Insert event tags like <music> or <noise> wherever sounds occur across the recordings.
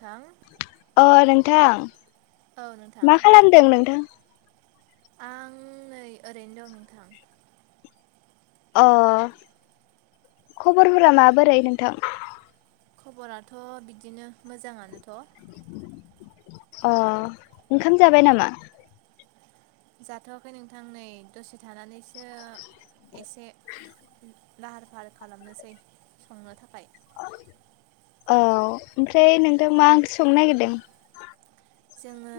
थां अ' नोंथां औ नोंथां मा खालामदों नोंथां? आं नै ओरैनो दं नोंथां। अ' खबरफोरा माबोरै नोंथां? खबराथ' बिदिनो मोजाङानोथ'। अ' ओंखाम जाबाय नामा? जाथ'आखै नोंथां नै दसे थानानैसो एसे लाहार फाहार खालामनोसै संनो थाखाय। औ ओमफ्राय नोंथां मा ओंख्रि संनो नागिरदों? जोङो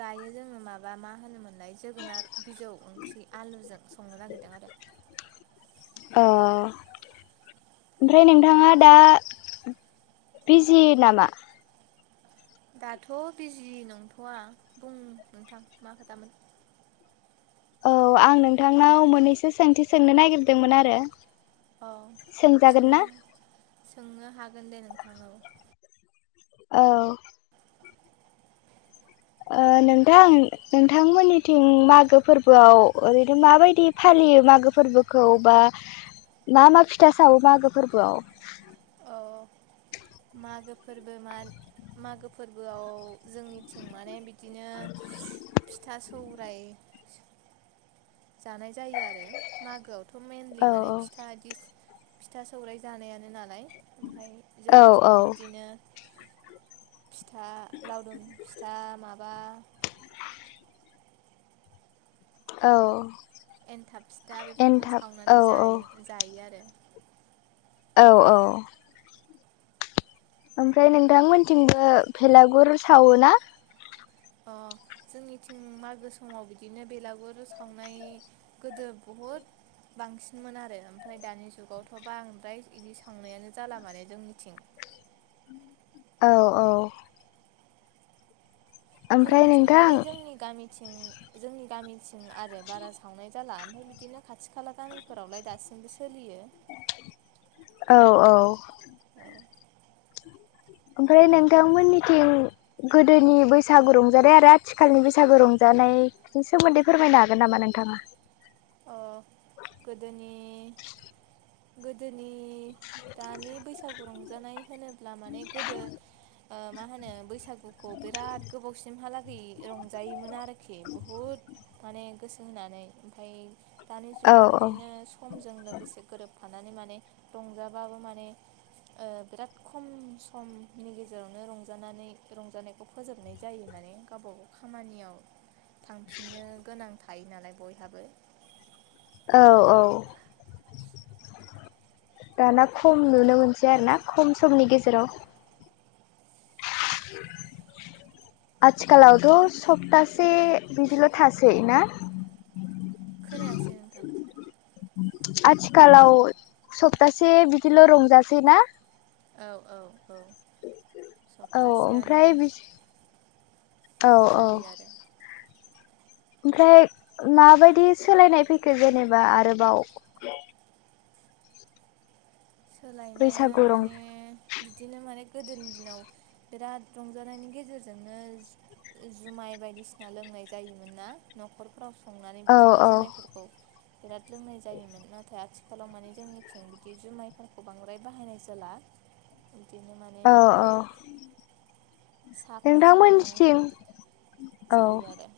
दायो जोङो माबा मा होनोमोनलाय जोगोनार बिजौ ओंख्रि आलुजों संनो नागिरदों आरो। अ' ओमफ्राय नोंथाङा दा बिजि नामा? दाथ' बिजि नंथ'आ। बुं नोंथां मा खोथामोन? औ आं नोंथांनाव मोननैसो सोंथि सोंनो नागिरदोंमोन आरो। औ सोंजागोन ना सोंनो सोंनो हागोन दे नोंथां औ। औ ओ नोंथां नोंथांमोननिथिं मागो फोरबोआव ओरैनो माबायदि फालियो मागो फोरबोखौ बा मा मा फिथा सावो मागो फोरबोआव? अ' मागो फोरबो मान मागो फोरबोआव जोंनिथिं माने बिदिनो फिथा सौराय जानाय जायो आरो। मागोआवथ' मेनलि औ माने फिथा इस फिथा, सौराइ जानायानो नालाय। ओमफाय औ औ जोंनिथिंबो बिदिनो फिथा लावदुम फिथा माबा औ एन्थाब फिथा बेफोरखौ एन्थाब औ सावनानै औ जायो जायो आरो। औ औ ओमफ्राय नोंथांमोनथिंबो भेलागुर सावो ना? अ' जोंनिथिं मागो स समाव बिदिनो बेलागुर सावनाय गोदो बुहुद बांसिनमोन आरो ओमफ्राय दानि जुगावथ' बांद्राय इदि सावनायानो जाला माने जोंनिथिं। औ औ ओमफ्राय जोंनिथिं नोंथां माने जोंनि गामि थिं जोंनि गामिथिं आरो बारा सावनाय जाला ओमफाय बिदिनो खाथि खाला गामिफोरावलाय दासिमबो सोलियो। औ औ औ ओमफ्राय नोंथांमोननिथिं गोदोनि बैसागु रंजानाय आरो आथिखालनि बैसागु रंजानाय सोमोन्दै फोरमायनो हागोन नामा नोंथाङा? अ गोदोनि गोदोनि दानि बैसागु रंजानाय होनोब्ला माने गोदो ओ मा होनो बैसागुखौ बिराद गोबावसिमहालागै रंजायोमोन आरोखि बुहुत माने गोसो होनानै ओमफाय दानि औ जुगाव औ बिदिनो खमजों लोगोसे गोरोबफानानै माने रंजाबाबो माने ओ बिराद खम समनि गेजेरावनो रंजानानै रंजानाय खौ फोजोबनाय जायो माने गावबा गाव खामानियाव थांफिननो गोनां थायो नालाय बयहाबो औ औ दाना खम नुनो मोनसै आरो ना खम समनि गेजेराव <inaudible> आथिखालावथ' सप्तासे बिदिल' थासै ना? खोनायासै नोंथां? आथिखालाव सप्तासे बिदिल' रंजासै ना? औ औ औ औ सप्तासेयानो ओमफ्राय बिस औ औ जायो आरो ओमफ्राय माबायदि सोलायनाय फैखो जेनेबा आरोबाव सोलायनाया बैसागु रं माने बिदिनो माने गोदोनि दिनाव बिराद रंजानायनि गेजेरजोंनो जो जुमाय बायदिसिना लोंनाय जायोमोन ना? न'खरफोराव संनानै औ बिदिनो औ जुमायफोरखौ बिराद लोंनाय जायोमोन नाथाय आथि खालाव माने जोंनिथिं बिदि जुमायफोरखौ बांद्राय बाहायनाय जाला। बिदिनो माने औ साहाफोरजोंनो नोंथांमोननिथिं औ जायो आरो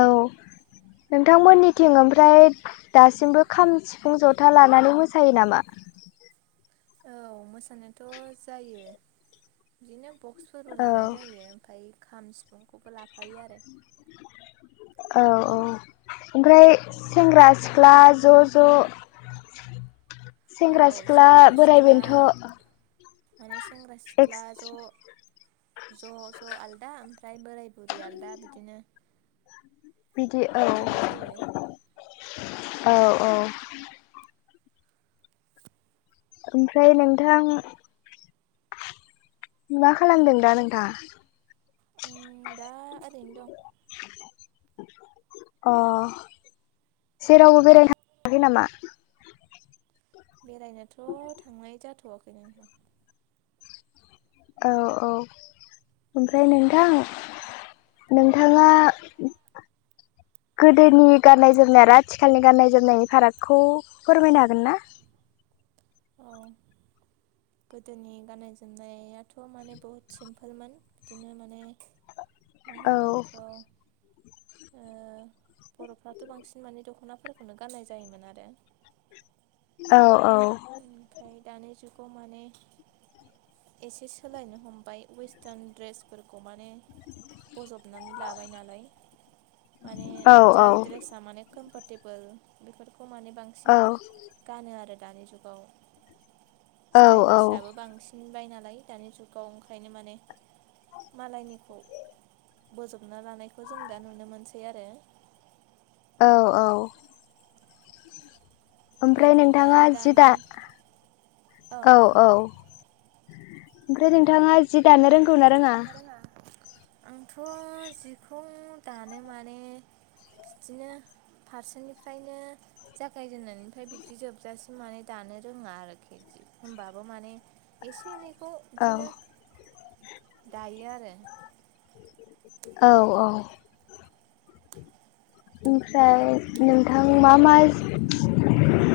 औ नोंथांमोननिथिं ओमफ्राय दासिमबो खाम सिफुं जथा लानानै मोसायो नामा? औ मोसानायथ' जायो बिदिनो बक्सफोरबो औ लानाय जायो। ओमफाय खाम सिफुंखौबो लाफायो आरो औ औ ओमफ्राय सेंग्रा सिख्ला ज' ज' औ सेंग्रा औ सिख्ला बोराइ सेंग्रा-सिख्ला बेन्थ' माने सेंग्रा सिख्ला एक्स ज' ज' ज' आलदा ओमफ फ्राय बोराय बुरि आलदा बिदिनो बिदि औ रंजानाय जायो। औ औ ओमफ्राय नोंथां मा खालामदों दा नोंथांआ? उ दा ओरैनो दं। अ जेरावबो बेरायनो थाङाखै नामा? बेरायनोथ' थांनाय जाथ'वाखैनो औ औ ओमफ्राय नोंथां औ नोंथाङा <unintelligible> गोदोनि गाननाय जोमनाय आरो आथिखालनि गाननाय जोमनायनि फारागखौ फोरमायनो हागोन ना? अ गोदोनि गाननाय जोमनायाथ' माने बुहुत सिमपोलमोन बिदिनो माने मा औ होनो बेखौ ओ बर'फ्राथ' बांसिन माने दख'नाफोरखौनो गाननाय जायोमोन आरो औ औ। ओमफ्राय दानि जुगाव माने एसे सोलायनो हमबाय वेस्टारन ड्रेस फोरखौ माने बजबनानै लाबायनालाय माने औ जायद्रेस थारमाने कमफरटेबोल बेफोरखौ माने बांसिन औ गानो आरो दानि जुगाव औ औ स्टाइलिस आबो बांसिन दिहुनबाय नालाय दानि जुगाव ओंखायनो माने मालायनिखौ बोजबना लानायखौ जों दा नुनो मोनसै आरो औ औ। ओमफ्राय गोदोनि नोंथाङा आरो जि दानि दा औ औ। ओमफ्राय नोंथाङा जि दानो रों रोङा आंथ जिखौ दानो मानो बिदिनो फारसेनिफ्रायनो जागायजेननायनिफ्राय बिदि जोबजासिम माने दानो रोङा आरोखि जि होमबाबो माने एसे एनैखौ औ बिदिनो दायो आरो औ औ ओमफ्राय नों नोंथां मा मा दानो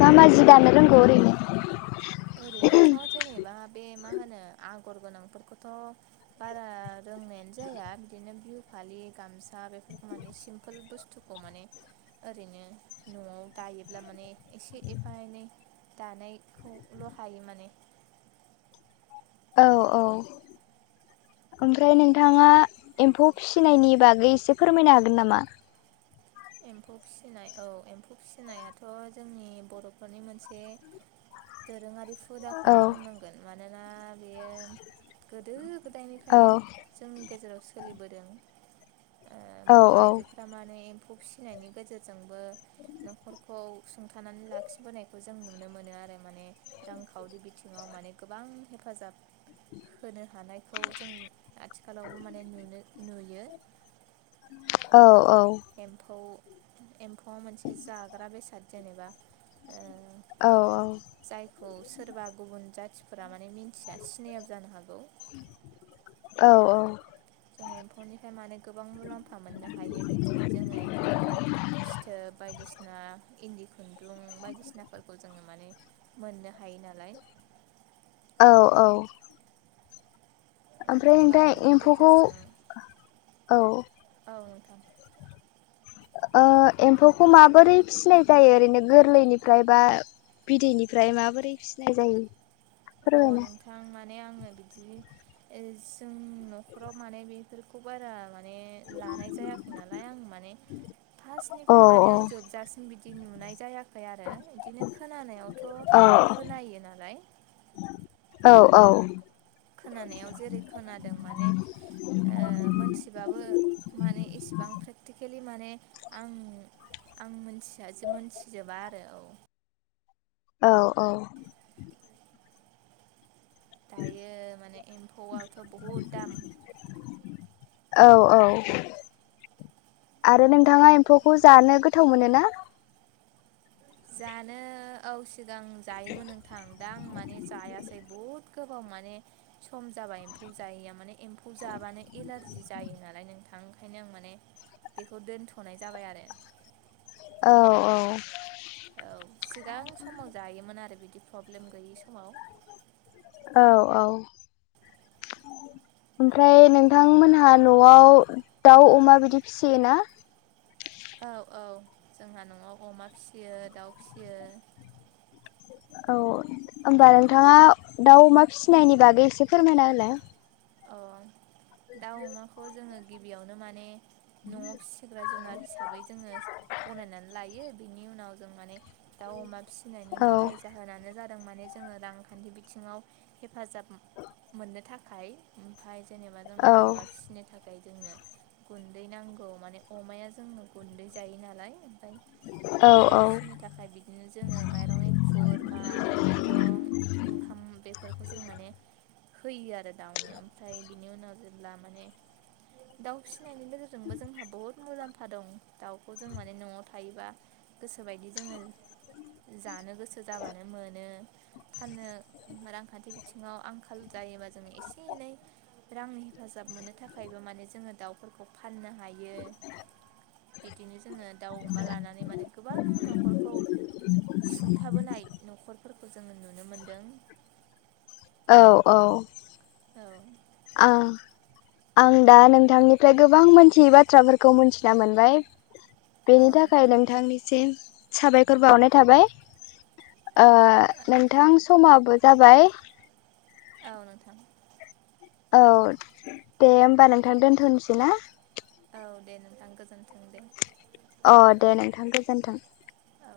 मा मा जि दानो रोंगौ ओरैनो ओरैनोथ जेनेबा बे मा होनो आगर गोनांफोरखौथ' बारा रोंनायानो जाया बिदिनो बिहु फालि गामसा बेफोरखौ माने सिम्पोल बुस्थु खौ माने ओरैनो नआव दायोब्ला माने एसे एफा एनै दानायखौ ल' हायो माने औ औ <inaudible> ओमफ्राय नोंथाङा एम्फौ फिसिनायनि बागै एसे फोरमायनो हागोन नामा? एम्फौ फिसिनाय औ एम्फौ फिसिनायाथ जोंनि बर'फोरनि मोनसे दोरोङारि औ हुदाखौनो बुंनांगोन मानोना बेयो गोदो औ गोदायनिफ्रायनो जोंनि गेजेराव सोलिबोदों ओ औ बर आइजोफोरा माने एम्फौ फिसिनायनि गेजेरजोंबो नखरखौ सुंथानानै लाखिबोनायखौ जों नुनो मोनो आरो माने रांखावरि बिथिङाव माने गोबां हेफाजाब होनो हानायखौ जों आथिखालावबो माने नुनो नुयो। औ औ। एम्फौ एम्फौआ मोनसे जाग्रा बेसाद जेनेबा ओ औ जायखौ सोरबा गुबुन जाथिफोरा माने मिन्थिया सिनायाबो जानो हागौ। औ औ। जों एम्फौनिफ्राय माने गोबां मुलाम्फा मोननो हायो बिदिनो जोङो एम्फौनिफ्राय फिथोब बायदिसिना इन्दि खुन्दुं बायदिसिनाफोरखौ जोङो माने मोननो हायो नालाय औ औ ओमफ्राय एम्फौ नोंथां लानायनि एम्फौखौ गेजेरजों औ औ नोंथां ओ एम्फौखौ माबोरै फिसिनाय जायो ओरैनो गोरलैनिफ्राय बा बिदैनिफ्राय माबोरै फिसिनाय जायो। अ फोरमायना नोंथां माने आङो बिदि जोंनि नखराव माने बे फोरखौ बारा माने लानाय जायाखै नालाय आं माने औ फार्स्टनिफ्राय माने आं जोबजासिन बिदि नुनाय जायाखै आरो बिदिनो खोनानायावथ औ खोनायो नालाय औ औ खोनानायाव जेरै खोनादों माने ओ मोनथि बाबो माने एसेबां प्रेकटिकेलि माने आं आं मिथिया मोनथिजोबा आरो औ औ औ दायो माने एम्फौआथ बहुद दाम औ औ आरो नोंथाङा एम्फौखौ जानो गोथाव मोनोना? जानो औ सिगां जायोमोन नों थां दा आं माने जायासै बहुद गोबाव माने सम जाबाय एम्फौ जायिया माने एम्फौ जाबानो एलारजि जायो नालाय नोंथां ओंखायनो आं माने बेखौ दोनथ'नाय जाबाय आरो। औ औ औ सिगां समाव जायोमोन आरो बिदि प्रब्लेम गैयि समाव औ औ ओमफ्राय नोंथांमोनहा न'आव दाउ अमा बिदि फिसियोना? औ औ जोंहा न'आव अमा फिसियो दाउ फिसियो। औ होमबा नोंथाङा दाउ अमा फिसिनायनि बागै एसे फोरमायना होलाय। अ दाउ अमाखौ जोंङो गिबियावनो माने न'आव फिसि सिग्रा जुनार हिसाबै जोंङो गनायनानै लायो बिनि उनाव जों माने दाउ अमा फिसिनायनि औ गाहाय जाहोनानो जादों माने जोंङो रांखान्थि बिथिङाव हेफाजाब मोननो थाखाय ओमफाय जेनेबा जोंङो औ अमा फिसिनो था खाय जोंनो गुन्दै नांगौ माने अमाया जोंनो गुन्दै जायो नालाय ओमफाय औ दाउ औ फिसिनो थाखाय बिदिनो जोंङो माइरं एंखुर माइ माइरं ओंखाम बेफोरखौ जों माने होयो आरो। दाउनो ओमफ्राय बिनि उनाव जेब्ला माने दाउ फिसिनायनि गेजेरजोंबो जोंहा बहुद मुलाम्फा दं। दाउखौ जों माने न'आव थायोबा गोसोबायदि जोंङो जानो गोसो जाबानो मोनो। फाननो रांखान्थि बिथिङाव आंखाल जायोबा जोंङो एसे एनै रांनि हेफाजाब मोननो थाखायबो माने जोंङो दाउफोरखौ फाननो हायो। बिदिनो जोंङो दाउ अमा लानानै माने गोबां न'खरखौ सुंथाबोनाय न'खरफोरखौ जोंङो नुनो मोनदों। औ औ औ आ आं दा नोंथांनिफ्राय गोबां मोनथियै बाथ्राफोरखौ मोनथिना मोनबाय। औ बेनि थाखाय नोंथां नोंथांनिसिम साबायखर बावनाय थाबाय। ओ नोंथां समाबो जाबाय। औ नोंथां। औ दे होमबा नोंथां दोनथ'नोसै ना? औ दे नोंथां गोजोन्थों दे। अ दे नोंथां गोजोन्थों। औ